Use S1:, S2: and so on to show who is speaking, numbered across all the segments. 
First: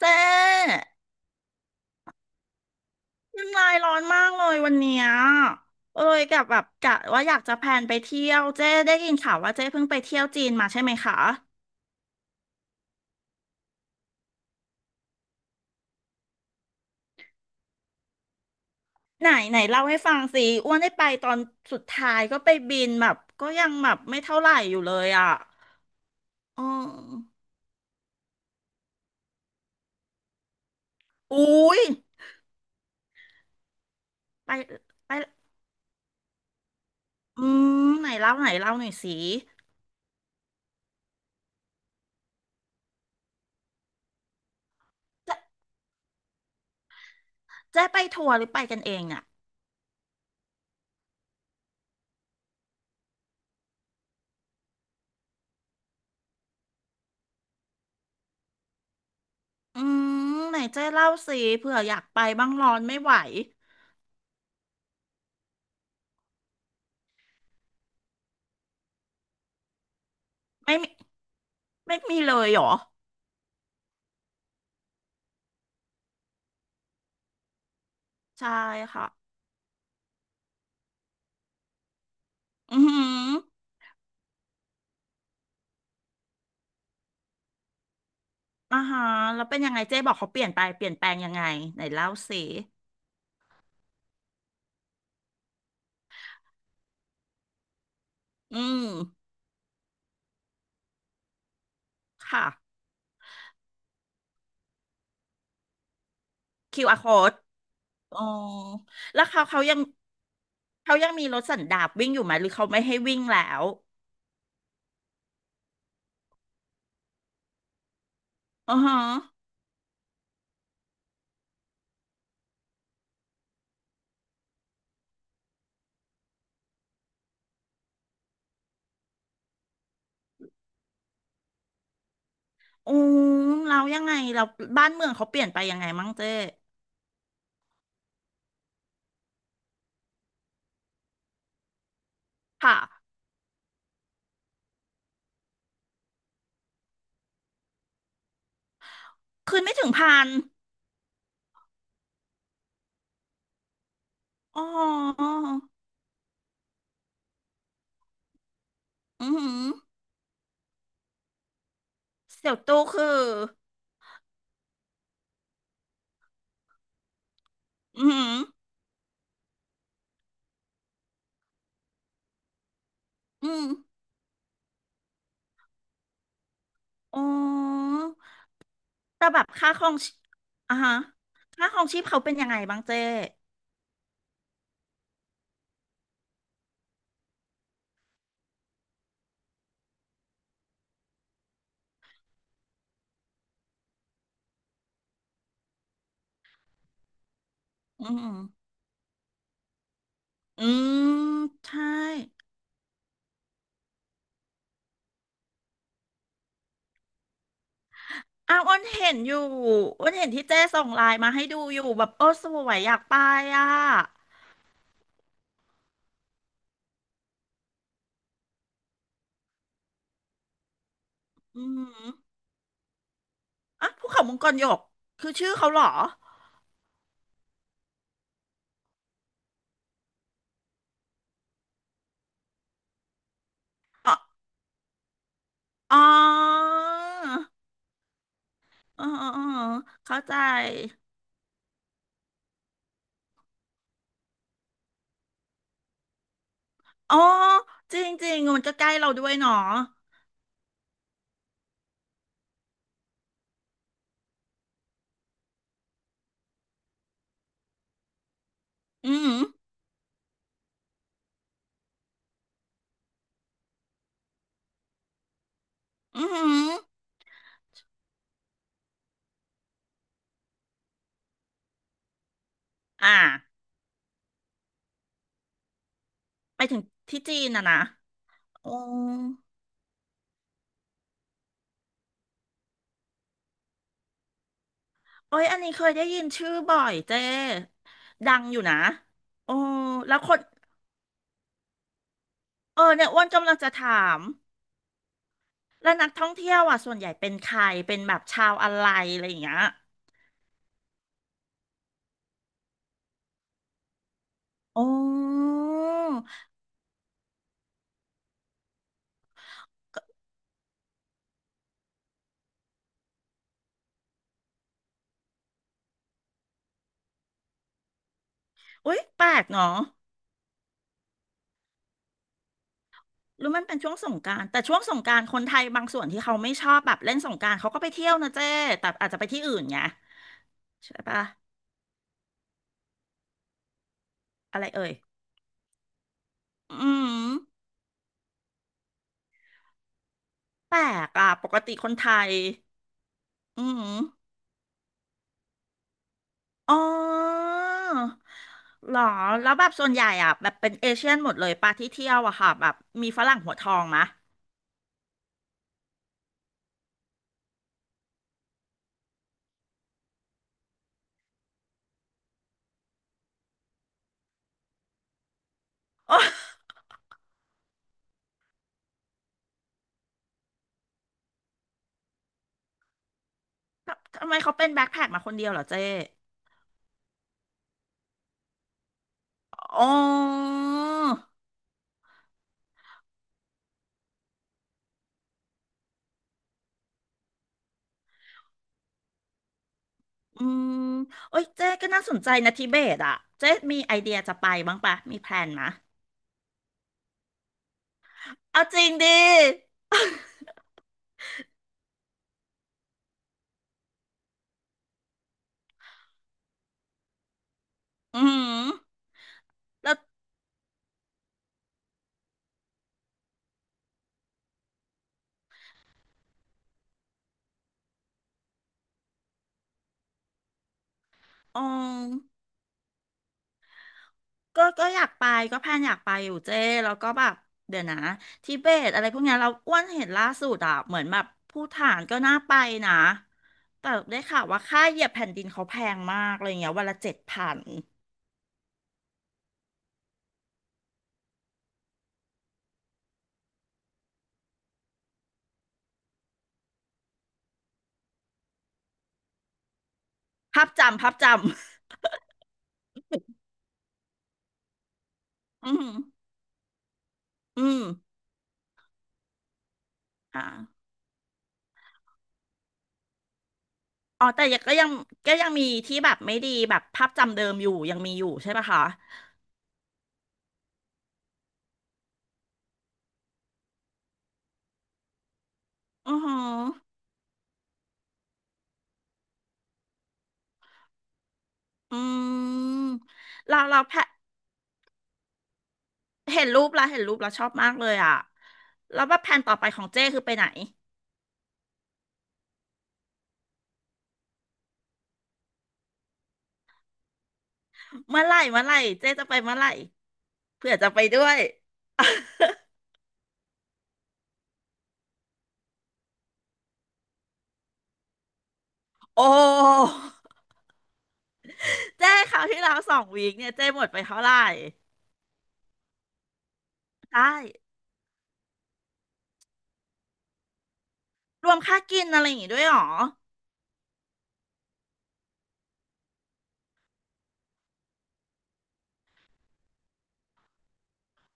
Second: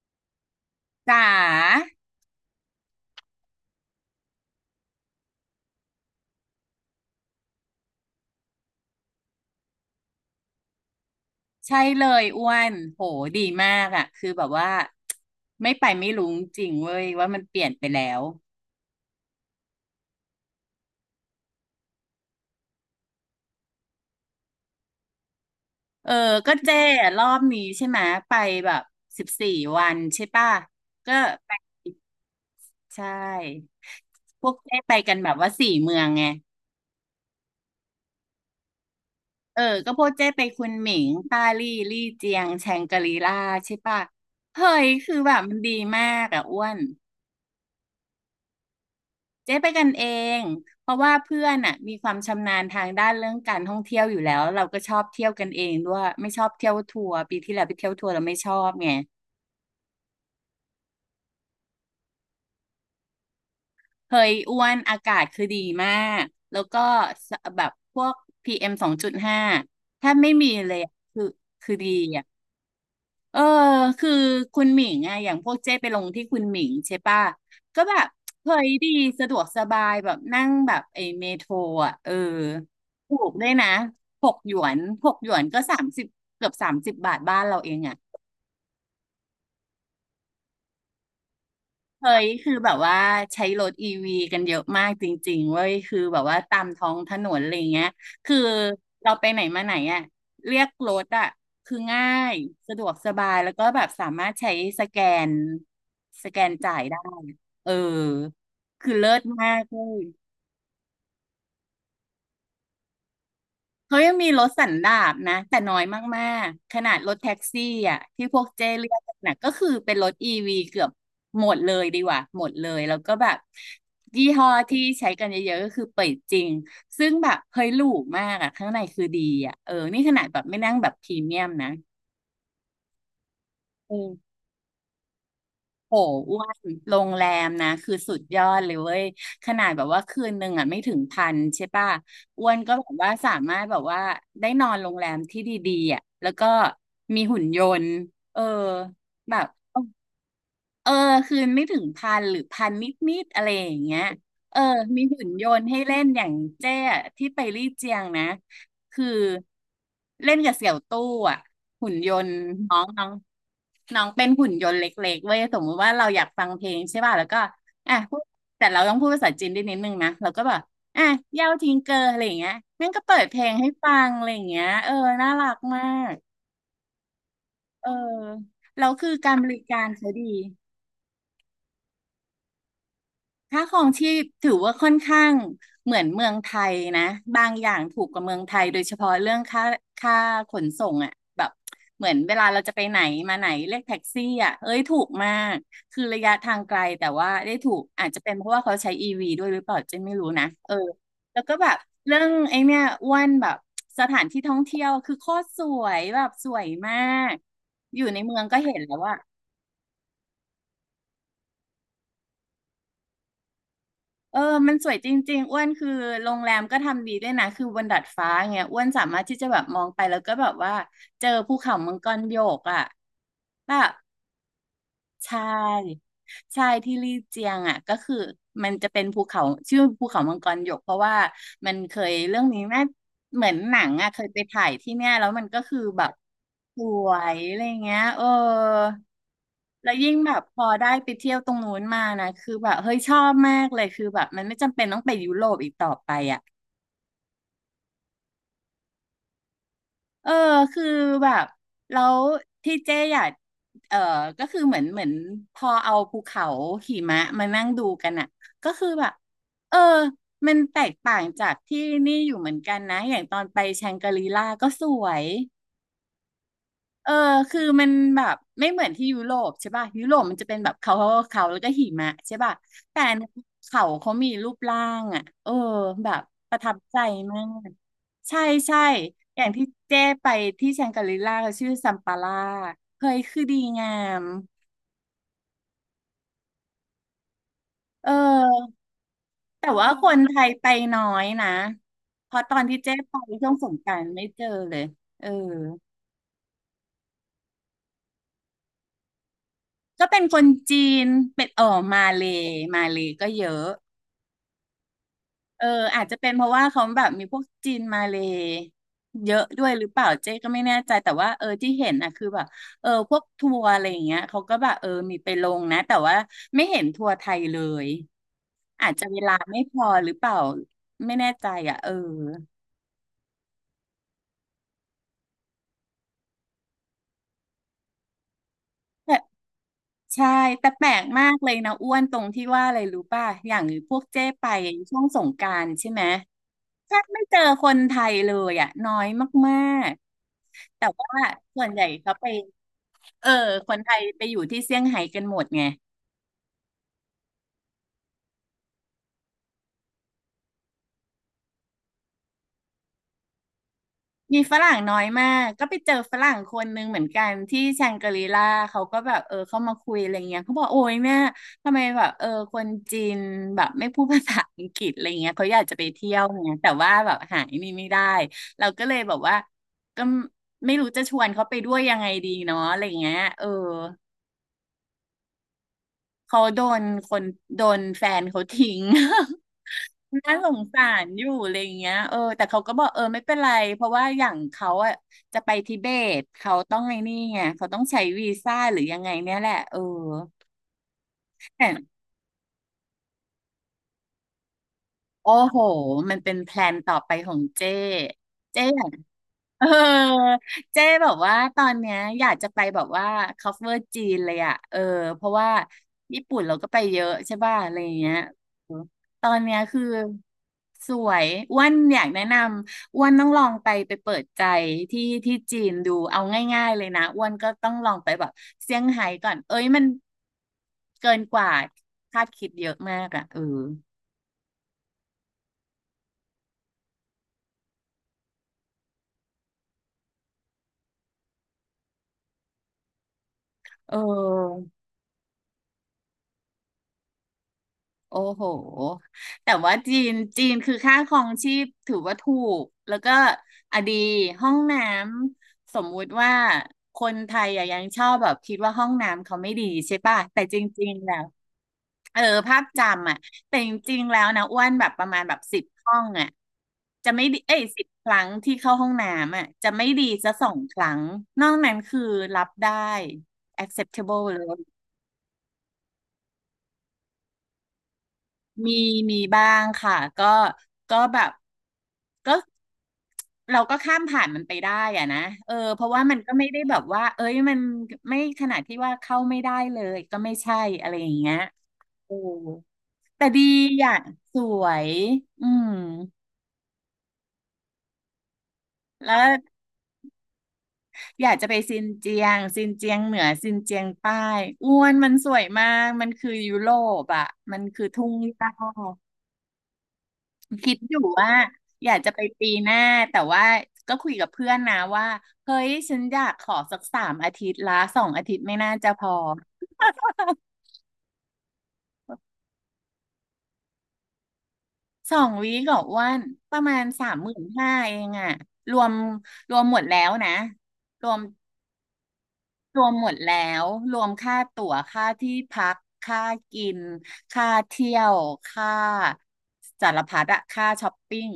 S1: เจ๊
S2: จ๋า
S1: น้ำลายร้อนมากเลยวันเนี้ยเอ้ยกับแบบกะว่าอยากจะแพลนไปเที่ยวเจ๊ได้ยินข่าวว่าเจ๊เพิ่งไปเที่ยวจีนมาใช่ไหมคะ
S2: ใช่เลยอ้วนโหดีมากอ่ะคือแบบว่าไม่ไปไม่รู้จริงเว้ยว่ามันเปลี่ยนไปแล้ว
S1: ไหนไหนเล่าให้ฟังสิอ้วนได้ไปตอนสุดท้ายก็ไปบินแบบก็ยังแบบไม่เท่าไหร่อยู่เลยอ่ะ
S2: เออก็
S1: อือ
S2: เจ้อะรอบนี้ใช่ไหมไปแบบ14 วันใช่ป่ะก็
S1: อุ้
S2: ไป
S1: ย
S2: ใช่พ
S1: ไป
S2: วกเจ้ไป
S1: ไป
S2: กันแบบว่าสี่เมืองไง
S1: อืมไหนเล่าไหนเล่าหน่อยสิ
S2: เออก็พวกเจ้ไปคุนหมิงต้าลี่ลี่เจียงแชงกรีล่าใช่ป่ะเฮ้ยคือแบ
S1: เจ๊
S2: บมันดีมากอ่ะอ้วน
S1: เจ๊ไปทัวร์หรือไปกันเองเนี่ย
S2: เจ๊ไปกันเอง เพราะว่าเพื่อนอ่ะมีความชำนาญทางด้านเรื่องการท่องเที่ยวอยู่แล้วเราก็ชอบเที่ยวกันเองด้วยไม่ชอบเที่ยวทัวร์ปีที่แล้วไปเที่ยวทัวร์เราไม่ชอบไง
S1: อืมไหนเจ๊เล่าสิเผื่ออยากไปบ้างร้อนไม่ไหว
S2: เฮยอ้วนอากาศคือดีมากแล้วก็แบบพวกPM 2.5ถ้าไม่มีเล
S1: ไม่
S2: ย
S1: มี
S2: อะคือดี
S1: ไม่มี
S2: อ่ะ
S1: เลยเหรอ
S2: เออคือคุณหมิงไงอย่างพวกเจ้ไปลงที่คุณหมิงใช่ป่ะก็แบบ
S1: ใช่
S2: เฮ้ยดี
S1: ค่ะ
S2: สะดวกสบายแบบนั่งแบบไอ้เมโทรอ่ะเออ
S1: อือหื
S2: ถู
S1: อ
S2: กด้วยนะหกหยวนหกหยวนก็สามสิบเกือบ30 บาทบ้านเราเองอ่ะ
S1: อ่าฮะแล้วเป็นยังไงเจ๊บอกเขาเปลี่ยนไปเปลี่ยนแปลงยังไงไหนเล่า
S2: เฮ้ย
S1: สิ
S2: คือแบบว่าใช้รถอีวีกันเยอะมากจริงๆเว้ยคือแบบว่าตามท้องถนนอะไรเงี้ยคือ
S1: อืม
S2: เราไปไหนมาไหนอ่ะเรียกรถอ่ะคือง่าย
S1: ค่ะ
S2: สะดวกสบายแล้วก็แบบสามารถใช้สแกนสแกนจ่าย
S1: QR
S2: ได้
S1: code
S2: เออ
S1: อ๋อ
S2: คือเลิ
S1: แล้
S2: ศ
S1: วเขา
S2: มา
S1: เขา
S2: ก
S1: ยั
S2: เล
S1: ง
S2: ย
S1: เขายังมีรถสันดาปวิ่งอยู่ไหมหรือเขาไม่ให้วิ่งแล้ว
S2: เขายังมีรถสันดาปนะแต่น้อยมากๆขนาดรถแท็กซี่อ่ะที่พวกเจ้
S1: อือ
S2: เรีย
S1: ฮะ
S2: กกันนะก็คือเป็นรถอีวีเกือบหมดเลยดีกว่าหมดเลยแล้วก็แบบยี่ห้อที่ใช้กันเยอะๆก็คือเปิดจริงซึ่งแบบเฮ้ยหรูมากอ่ะข้างในคือดีอ่ะเออนี่ขนาดแบบไม่นั่งแบบพรีเมียมนะ
S1: อืมเรายังไง
S2: อ
S1: เราบ้านเมืองเขาเปลี่ยนไปยังไง
S2: โห
S1: มั่งเจ๊
S2: อ้วนโรงแรมนะคือสุดยอดเลยเว้ยขนาดแบบว่าคืนหนึ่งอ่ะไม่ถึงพันใช่ป่ะอ้วนก็
S1: ค่ะ
S2: แบบว่าสามารถแบบว่าได้นอนโรงแรมที่ดีๆอ่ะแล้วก็มีหุ่นยนต์เออแบบ
S1: คืนไม่ถึงพัน
S2: เออคืนไม่ถึงพันหรือพันนิดๆอะไรอย่างเงี้ยเออ
S1: อ๋
S2: มีหุ่น
S1: อ
S2: ยนต์ให้เล่นอย่างเจ้อะที่ไปลี่เจียงนะคือ
S1: อือหือ
S2: เล่นกับเสี่ยวตู้อ่ะหุ่นยนต์
S1: เสี่ยว
S2: น้อ
S1: ตู้
S2: งน้อ
S1: คื
S2: ง
S1: อ
S2: น้องเป็นหุ่นยนต์เล็กๆเว้ยสมมติว่าเราอยากฟังเพลงใช่ป่ะแล้วก็อ่ะ
S1: อือ
S2: พู
S1: หื
S2: ด
S1: อ
S2: แต่เราต้องพูดภาษาจีนได้นิดนึงนะเราก็แบบอ่ะเย่าทิงเกอร์อะไรอย่างเงี้ยแม่งก็เปิดเพลง
S1: อืม
S2: ให้ฟังอะไรอย่างเงี้ยเออน่ารักมาก
S1: อ๋
S2: เออ
S1: อ
S2: แล้วคือ
S1: แต่
S2: การ
S1: แบ
S2: บ
S1: บ
S2: ริ
S1: ค่าค
S2: กา
S1: ร
S2: ร
S1: อง
S2: เขา
S1: ชี
S2: ดี
S1: อ่ะฮะค่าครองชีพเขาเป็นยังไงบ้างเจ้
S2: ค่าครองชีพถือว่าค่อนข้างเหมือนเมืองไทยนะบางอย่างถูกกว่าเมืองไทยโดยเฉพาะเรื่องค่าขนส่งอ่ะแบบเหมือนเวลาเราจะไปไหนมาไหนเรียกแท็กซี่อ่ะเอ้ยถูกมากคือระยะทางไกลแต่ว่าได้ถูก
S1: อื
S2: อาจจะเป็นเพราะว่า
S1: ม
S2: เขาใช้อีวีด้วยหรือเปล่าเจนไม่รู้นะ
S1: อื
S2: เออ
S1: ม
S2: แล้วก็แบบ
S1: ใช่
S2: เรื่องไอ้เนี่ยอ้วนแบบสถานที่ท่องเที่ยวคือโคตรสวยแบบสวยมากอยู่ในเมืองก็
S1: อ้าว
S2: เห็
S1: อ้
S2: น
S1: น
S2: แล้ว
S1: เห็
S2: ว่า
S1: นอยู่อ้นเห็นที่เจ้ส่งไลน์มาให้ดูอยู่แบบโอ้สวยอยากไปอ่ะ
S2: เออมันสวยจริงๆอ้วนคือโรงแรมก็ทำดีด้วยนะ คือบนดาดฟ้าเงี้ยอ้วนสามารถที่จะแบบมองไปแล้วก็แบบว่าเจอภู
S1: อื
S2: เขา
S1: ม
S2: มังกรโยกอ่ะแบ
S1: อ่ะ
S2: บ
S1: ภูเขามังกรหยกคือ
S2: ใช
S1: ชื่อเขาเหรอ
S2: ่ใช่ที่ลี่เจียงอ่ะก็คือมันจะเป็นภูเขาชื่อภูเขามังกรโยกเพราะว่ามันเคยเรื่องนี้แม่เหมือนหนังอ่ะ
S1: อ๋อ
S2: เคยไปถ่ายที่เนี่ยแล้วมันก็คือ
S1: อ๋
S2: แบบ
S1: อ
S2: สวยอะไรเงี้ยเออ
S1: อ๋ออ๋อ
S2: แล้วยิ่ง
S1: เข้า
S2: แบ
S1: ใจ
S2: บพอได้ไปเที่ยวตรงนู้นมานะคือแบบเฮ้ยชอบมากเลยคือแบบมันไม่จำเป็นต้องไปยุโรปอีกต่อไปอ่ะ
S1: อ๋อจริงๆมันก็ใกล้เราด้วยเนาะ
S2: เออคือแบบแล้วที่เจ๊อยากเออก็คือเหมือนพอเอาภูเขาหิมะมานั่งดูกันอ่ะก็คือแบบ
S1: อืม
S2: เออมันแตกต่างจากที่นี่อยู่เหมือนกันนะอย่างตอนไปแชงกรีล่าก็สวย
S1: อืม
S2: เออคือมันแบบไม่เหมือนที่ยุโรปใช่ป่ะยุโรปมันจะเป็นแบบเขาแล้วก็หิมะใช่ป่ะแต่อั
S1: อ่า
S2: นนี้เขามีรูปร่างอ่ะเออแบบประ
S1: ไป
S2: ทับ
S1: ถึง
S2: ใจ
S1: ที่จี
S2: มา
S1: นอ่ะ
S2: ก
S1: นะ
S2: ใช่
S1: อ๋อ
S2: ใช่อย่างที่เจ้ไปที่แชงกรีล่าเขาชื่อซัมปาล่าเฮ้ยคือดีงาม
S1: โอ้ยอันนี้เคยได้ยินชื่อบ่อยเจ้
S2: เอ
S1: ดังอยู่
S2: อ
S1: นะโอ้
S2: แต่ว่าค
S1: แล้
S2: น
S1: วค
S2: ไท
S1: น
S2: ยไปน้อยนะเพราะตอนที่
S1: เออ
S2: เจ๊
S1: เนี่ย
S2: ไป
S1: อ้วน
S2: ช่
S1: กำ
S2: ว
S1: ลั
S2: ง
S1: ง
S2: ส
S1: จะ
S2: งกราน
S1: ถา
S2: ต์
S1: ม
S2: ไม่เจอเลยเออ
S1: แล้วนักท่องเที่ยวอ่ะส่วนใหญ่เป็นใคร เป็นแบบชาวอะไรอะไรอย่างเงี้ย
S2: ก็เป็นคนจีนเป็นเออมาเลย์มาเลย์ก็เยอะ
S1: โอ้
S2: เอออาจจะเป็นเพราะว่าเขาแบบมีพวกจีนมาเลยเยอะด้วยหรือเปล่าเจ๊ก็ไม่แน่ใจแต่ว่าที่เห็นนะคือแบบพวกทัวร์อะไรอย่างเงี้ยเขาก็แบบมีไปลงนะแต่ว่าไม่เห็นทัวร์ไทยเลยอาจ
S1: อุย
S2: จะเว
S1: แปล
S2: ลา
S1: ก
S2: ไม่พ
S1: เนาะ
S2: อหรือเปล่าไม่แน่ใจอ่ะ
S1: หรือมันเป็นช่วงสงกรานต์แต่ช่วงสงกรานต์คนไทยบางส่วนที่เขาไม่ชอบแบบเล่นสงกรานต์เขาก็ไปเที่ยวนะเจ้แต่อาจ
S2: แต่
S1: จะไปที่อื่นไง
S2: ใช่แต่แปล
S1: ใช่
S2: ก
S1: ปะ
S2: มากเลยนะอ้วนตรงที่ว่าอะไรรู้ป่ะอย่างพวกเจ๊ไป
S1: อะไรเอ่ย
S2: ช่วงสงกรานต์ใช่ไหมแท
S1: อื
S2: บไม่
S1: ม
S2: เจอคนไทยเลยอ่ะน้อยมาก
S1: แปล
S2: แต่
S1: ก
S2: ว่า
S1: อ่ะปก
S2: ส่ว
S1: ติ
S2: นใหญ่
S1: คนไท
S2: เขาไป
S1: ย
S2: เออ
S1: อื
S2: คนไท
S1: ม
S2: ยไปอยู่ที่เซี่ยงไฮ้กันหมดไง
S1: อ๋อเหรอแล้วแบบส่วนใหญ่อ่ะแบบเป็นเอเชียนหมดเลยปะที่เที่ยวอะค่ะแบบมีฝรั่งหัวทองมะ
S2: มีฝรั่งน้อยมากก็ไปเจอฝรั่งคนนึงเหมือนกันที่แชงกรีลาเขาก็แบบเข้ามาคุยอะไรเงี้ยเขาบอกโอ้ยแม่ทำไมแบบคนจีนแบบไม่พูดภาษาอังกฤษอะไรเงี้ยเขาอยากจะไปเที่ยวไง
S1: โอ้
S2: แต่ว่าแบบหายนี่ไม่ได้เราก็เลยแบบว่าก็ไม่รู้จะชวนเขาไปด้วยยังไงดีเนาะอะไรเงี้ย
S1: ทำ ทำไมเขาเป็นแบ็คแพ็คมาคนเดียวเหรอเจ๊
S2: เขาโดนคนโดนแฟนเขาทิ้ง
S1: อ๋
S2: น่าส
S1: อ
S2: งสารอยู่อะไรอย่างเงี้ยแต่เขาก็บอกไม่เป็นไรเพราะว่าอย่างเขาอ่ะจะไปทิเบตเขาต้องไอ้นี่ไงเขาต้องใช้วีซ่าหรือยังไงเนี่ยแหละ
S1: อืมโอ้ย
S2: แต่
S1: เจ๊ก็น่าสนใจนะทิเบตอ่ะเจ๊มีไอเดียจะไปบ้างปะมีแพ
S2: โอ้
S1: ลน
S2: โห
S1: มะ
S2: มันเป็นแพลนต่อไปของเจ้เจ้
S1: เอาจ
S2: อ
S1: ริ
S2: ยาก
S1: งดิ
S2: เออเจ๊แบบว่าตอนเนี้ยอยากจะไปแบบว่า cover จีนเลยอ่ะเพราะว่าญี่ปุ่นเราก็ไปเยอะใช่ป่ะอะไรอย่างเงี้ย
S1: อืม
S2: อืมตอนเนี้ยคือ
S1: แล้ว
S2: สวยอ้วันอยากแนะนำอ้วันต้องลองไปไปเปิดใจที่ที่จีนดูเอาง่ายๆเลยนะอ้วันก็ต้องลองไปแบบเซี่ยงไฮ้ก่อนเอ้ยมันเกินกว่า
S1: อ๋อ
S2: คาดคิดเยอะมากอ่ะ
S1: ก็ก็อยากไปก็แพลนอยากไปอยู่เจ้แล้วก็แบบเดี๋ยวนะทิเบตอะไรพวกเนี้ยเราอ้วนเห็นล่าสุดอ่ะเหมือนแบบภูฏานก็น่าไปนะ แต่
S2: เ
S1: ได้ข่าวว่า
S2: ออ
S1: ค่าเหยียบแผ่นดินเขาแพงมากอะไรเงี้ยวันละ7,000
S2: โอ้โห แต่ว่าจีนคือค่าครองชีพถือว่าถูก แล้วก็อะดีห้องน้ำสมมุติว่าคนไทยอะยังชอบแบบคิดว่าห้องน้ำเขาไม่ดีใช่ป่ะแต่จ
S1: ภาพ
S2: ริง
S1: จำ
S2: ๆ
S1: ภา
S2: แล้
S1: พ
S2: ว
S1: จำ
S2: เออภาพจำอ่ะแต่จริงๆแล้วนะอ้วนแบบประมาณแบบสิบ
S1: อืม
S2: ห้องอ่ะจะไม่ดีเอ้
S1: อื
S2: ย
S1: ม
S2: 10 ครั้งที่เข้าห้องน้ำอ่ะจะไม่ดีจะสองค
S1: อ่า
S2: รั้งนอกนั้นคือรับได้ acceptable
S1: อ๋อ
S2: เล
S1: แต่ยั
S2: ย
S1: งก็ยังก็ยังมีที่แบบไม่ดีแบบภาพจำเดิมอยู่ยังมีอยู่ใช่ปะ
S2: มี
S1: คะ
S2: มีบ้างค่ะก็ก็แบบก็เราก็ข้ามผ่านมันไปได้อะนะเพราะว่ามั
S1: อื
S2: น
S1: อ
S2: ก็
S1: หือ
S2: ไม่ได้แบบว่าเอ้ยมันไม่ขนาดที่ว่าเข้าไม่ได้เลยก็ไม่ใช่อะไรอย่างเงี้ย
S1: อื
S2: โอ้
S1: ม
S2: แต่ดี
S1: เราเราแพ
S2: อ่ะสวยอืม
S1: เห็นรูปแล้วเห็นรูปแล้วชอบมากเลยอ่ะ แล้ว
S2: แล้
S1: ว่าแผน
S2: ว
S1: ต่อไปของเจ้คือไปไหน
S2: อยากจะไปซินเจียงซินเจียงเหนือซินเจียงใต้อ้วนมันสวยมากมันคือยุโรปอ่ะมันคือทุ่ง
S1: เมื่อไหร่
S2: หญ้า
S1: เมื่อไหร่เจ้จะไปเมื่อไหร่เผื่
S2: คิ
S1: อ
S2: ด
S1: จะ
S2: อ
S1: ไป
S2: ยู่
S1: ด้ว
S2: ว่า
S1: ย
S2: อยากจะไปปีหน้าแต่ว่าก็คุยกับเพื่อนนะว่าเฮ้ยฉันอยากขอสักสามอาทิตย์ละ2 อาทิตย์ไม่น่าจะพอ
S1: โอ้เจ้คราวที่แล้วสองวีคเนี่ยเจ้หมดไปเท่าไหร่
S2: 2 วีคกับว่านประมาณสามห
S1: ได้
S2: มื่นห้าเองอะรวมรวมหมดแล้วนะรวม
S1: รวมค่ากินอะไรอย่างงี้ด้วยเหร
S2: ร
S1: อ
S2: วมหมดแล้วรวมค่าตั๋วค่าที่พักค่ากินค่าเที่ยวค่าสารพัดอะค่าช้อปปิ้ง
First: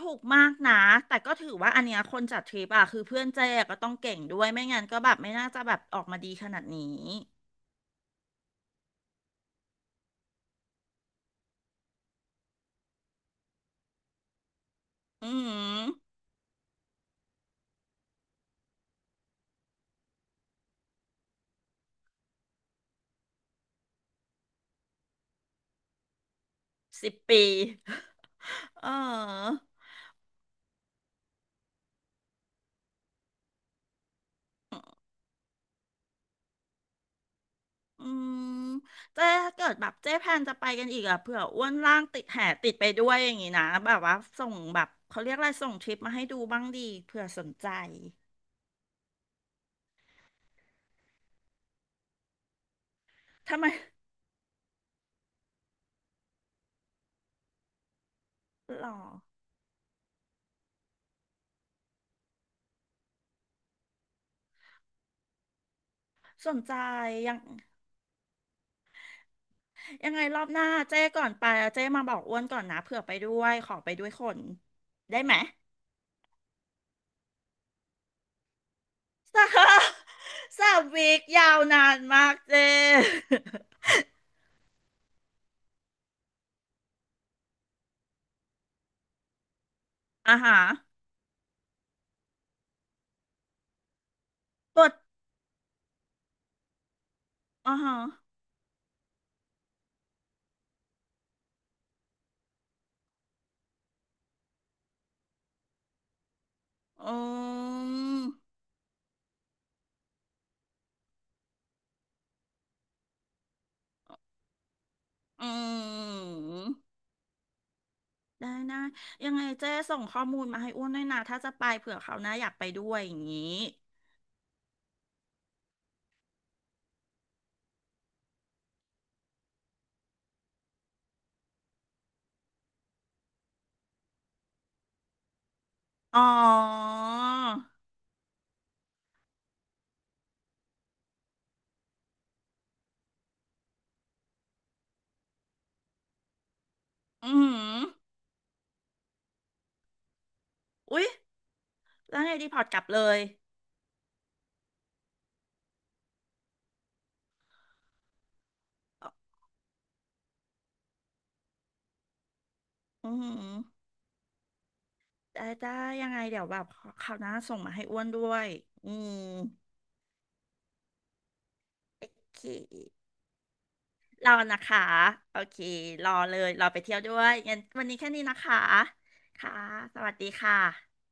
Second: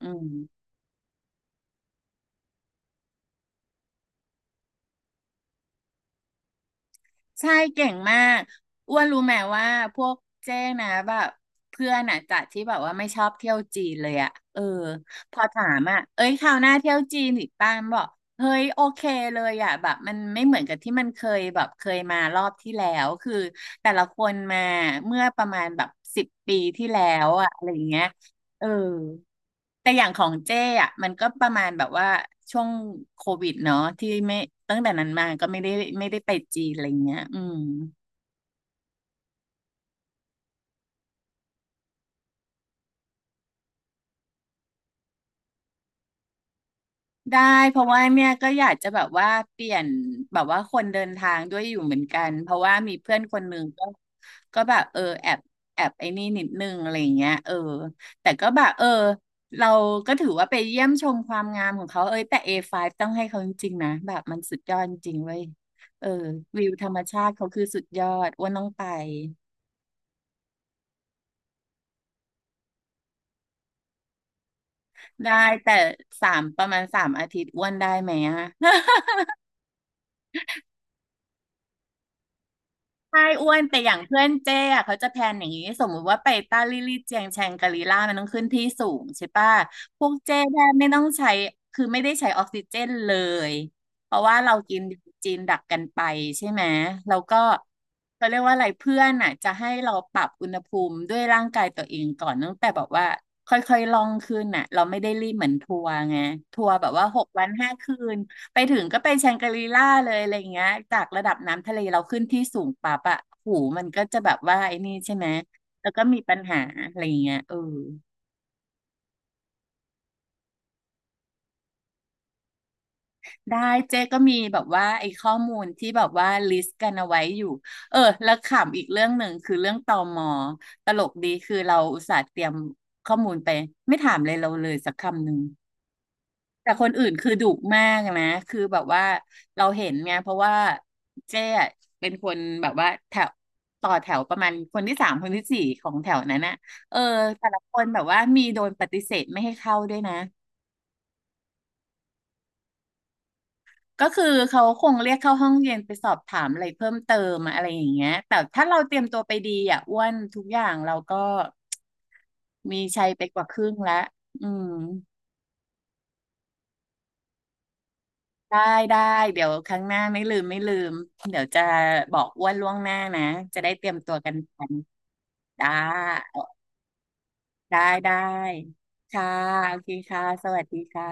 S2: อื
S1: ูก
S2: ม
S1: มากนะแต่ก็ถือว่าอันเนี้ยคนจัดทริปอะคือเพื่อนเจ๊ก็ต้องเก่งด้วยไม่งั้นก็แบบไม่น่าจะแบบออกมาดีขนาดนี้
S2: ใช่เก่งมากอ้วนรู้ไหมว่าพวกเจ้นะแบบเพื่อนอ่ะจากที่แบบว่าไม่ชอบเที่ยวจีนเลยอ่ะ
S1: อื
S2: พอถาม
S1: ม
S2: อ่ะเอ้ยคราวหน้าเที่ยวจีนอีกป้ามนบอกเฮ้ยโอเคเลยอ่ะแบบมันไม่เหมือนกับที่มันเคยแบบเคยมารอบที่แล้วคือแต่ละคนมาเมื่อประมาณแบบสิบปีที่แล้
S1: สิบ
S2: ว
S1: ปี
S2: อ่ะอะไรอย่างเงี้ยเออ
S1: เออ
S2: แต่อย่างของเจ้อะมันก็ประมาณแบบว่าช่วงโควิดเนาะที่ไม่ตั้งแต่นั้นมาก็ไม่ได้ไปจีนอะไรเงี้ยอืม
S1: อืมเจ๊ถ้าเกิดแบบเจ๊แพนจะไปกันอีกอะเผื่ออ้วนล่างติดแห่ติดไปด้วยอย่างงี้นะแบบว่าส่งแบบเขาเรียกอะไรส่งทริปมาให้ดูบ้างดีเผื่อ
S2: ได้
S1: สนใจ
S2: เพราะว่าเนี่ยก็อยากจะแบบว่าเปลี่ยนแบบว่าคนเดินทางด้วยอยู่เหมือนกันเพราะว่ามีเพื่อนคนห
S1: ทำ
S2: นึ่ง
S1: ไม
S2: ก็ก็แบบแอบแอบไอ้นี่นิดนึงอะไรอย่างเงี้ยแต่ก็แบบ
S1: หรอ
S2: เราก็ถือว่าไปเยี่ยมชมความงามของเขาเอ้ยแต่ A5 ต้องให้เขาจริงๆนะแบบมันสุดยอดจริงเว้ยเออ
S1: สน
S2: วิว
S1: ใจ
S2: ธรรมชา
S1: ยั
S2: ติ
S1: ง
S2: เขาคือสุดยอดอ้วนต้องไป
S1: ยังไงรอบหน้าเจ๊ก่อนไปอะเจ๊มาบอกอ้วนก่อนนะเผื่อไปด้วยขอไปด้วยคนได้
S2: ได้
S1: ไหม
S2: แต่สามประมาณสามอาทิตย์อ้วนได้ไหมอะ
S1: สาม สามวีคยาวนานมากเจ๊
S2: ใช่ อ้วนแต่อย่างเพื่อนเจ้อะเขาจะแพลนอย่างนี้สมมุติว่าไปต้าลี่ลี่เจียงแชงกาลีล่ามันต้องขึ้นที่สูงใช่ปะพวก
S1: อ่า
S2: เจ้
S1: ฮะ
S2: แทบไม่ต้องใช้คือไม่ได้ใช้ออกซิเจนเลยเพราะว่าเรากิ
S1: ป
S2: น
S1: วด
S2: จีนดักกันไปใช่ไหมแล้วก็
S1: อ่าฮะ
S2: เขาเรียกว่าอะไรเพื่อนอะจะให้เราปรับอุณหภูมิด้วยร่างกายตัวเองก่อนตั้งแต่แบอกว่าค่อยๆล่องขึ้นน่ะเราไม่ได้รีบเหมือนทัวร์ไงทัวร์แบบว่าห
S1: อื
S2: กวันห้าคืน
S1: ม
S2: ไปถึงก็เป็นแชงกรีล่าเลยอะไรอย่างเงี้ยจากระดับน้ำทะเลเราขึ้นที่สูงปั๊บอะหูมันก็จะแบบว่าไอ้นี่ใช่ไหม
S1: อ
S2: แล้วก็
S1: ื
S2: มีปัญหา
S1: ม
S2: อะไรอย่างเงี้ย
S1: ได้นะยังไงเจ๊ส่งข้อมูลมาให้อ้วนด้วยนะถ้าจะไปเผื่อเขาวหน้าอยากไปด้วยอย่างนี้
S2: ได้เจ๊ก็มีแบบว่าไอ้ข้อมูลที่แบบว่าลิสต์กันเอาไว้อยู่แล้วขำอีกเรื่องหนึ่งคือเรื่องตมตลกดีคือเราอุตส่าห์เตรียมข้อมูลไปไม่ถามเลยเราเลยสักคำหนึ่ง
S1: อ๋อ
S2: แต่คนอื่นคือดุมากนะคือแบบว่าเราเห็นไงเพราะว่าเจ๊อะเป็นคนแบบว่าแถวต่อแถวประมาณคนที่สามคนที่สี่ของแถวนั้นน่ะเออ
S1: อือ
S2: แต่
S1: หื
S2: ละค
S1: อ
S2: นแบบว่ามีโดนปฏิเสธไม่ให้เข้าด้วยนะ
S1: อุ๊ยแล้วไงดีพอร์ตกลับเลย
S2: ก็คือเขาคงเรียกเข้าห้องเรียนไปสอบถามอะไรเพิ่มเติมอะไรอย่างเงี้ยแต่ถ้าเราเตรียม
S1: อ
S2: ตัวไปดีอ่ะอ้วนทุกอย่างเราก็มีชั
S1: ื
S2: ย
S1: อ
S2: ไป
S1: หื
S2: ก
S1: อ
S2: ว่าครึ่งละอืม
S1: ได้ได้ยังไงเดี๋ยวแบบคราวหน้าส่งมาให้อ้วนด้วย
S2: ได้
S1: อื
S2: ได้
S1: ม
S2: เดี๋ยวครั้งหน้าไม่ลืมไม่ลืมเดี๋ยวจะบอ
S1: โอ
S2: ก
S1: เค
S2: อ้วนล่วงหน้านะจะได้เตรียมตัว
S1: ร
S2: กั
S1: อ
S2: น
S1: นะ
S2: ทัน
S1: คะโอเค
S2: ได้
S1: รอเลยรอไปเที่ยวด้วยงั้น
S2: ได้
S1: วันนี้แค่
S2: ได้
S1: นี้นะคะ
S2: ค่ะ
S1: ค่ะ
S2: โอเค
S1: สวัส
S2: ค่ะ
S1: ดี
S2: ส
S1: ค่
S2: วัสดี
S1: ะ
S2: ค่ะ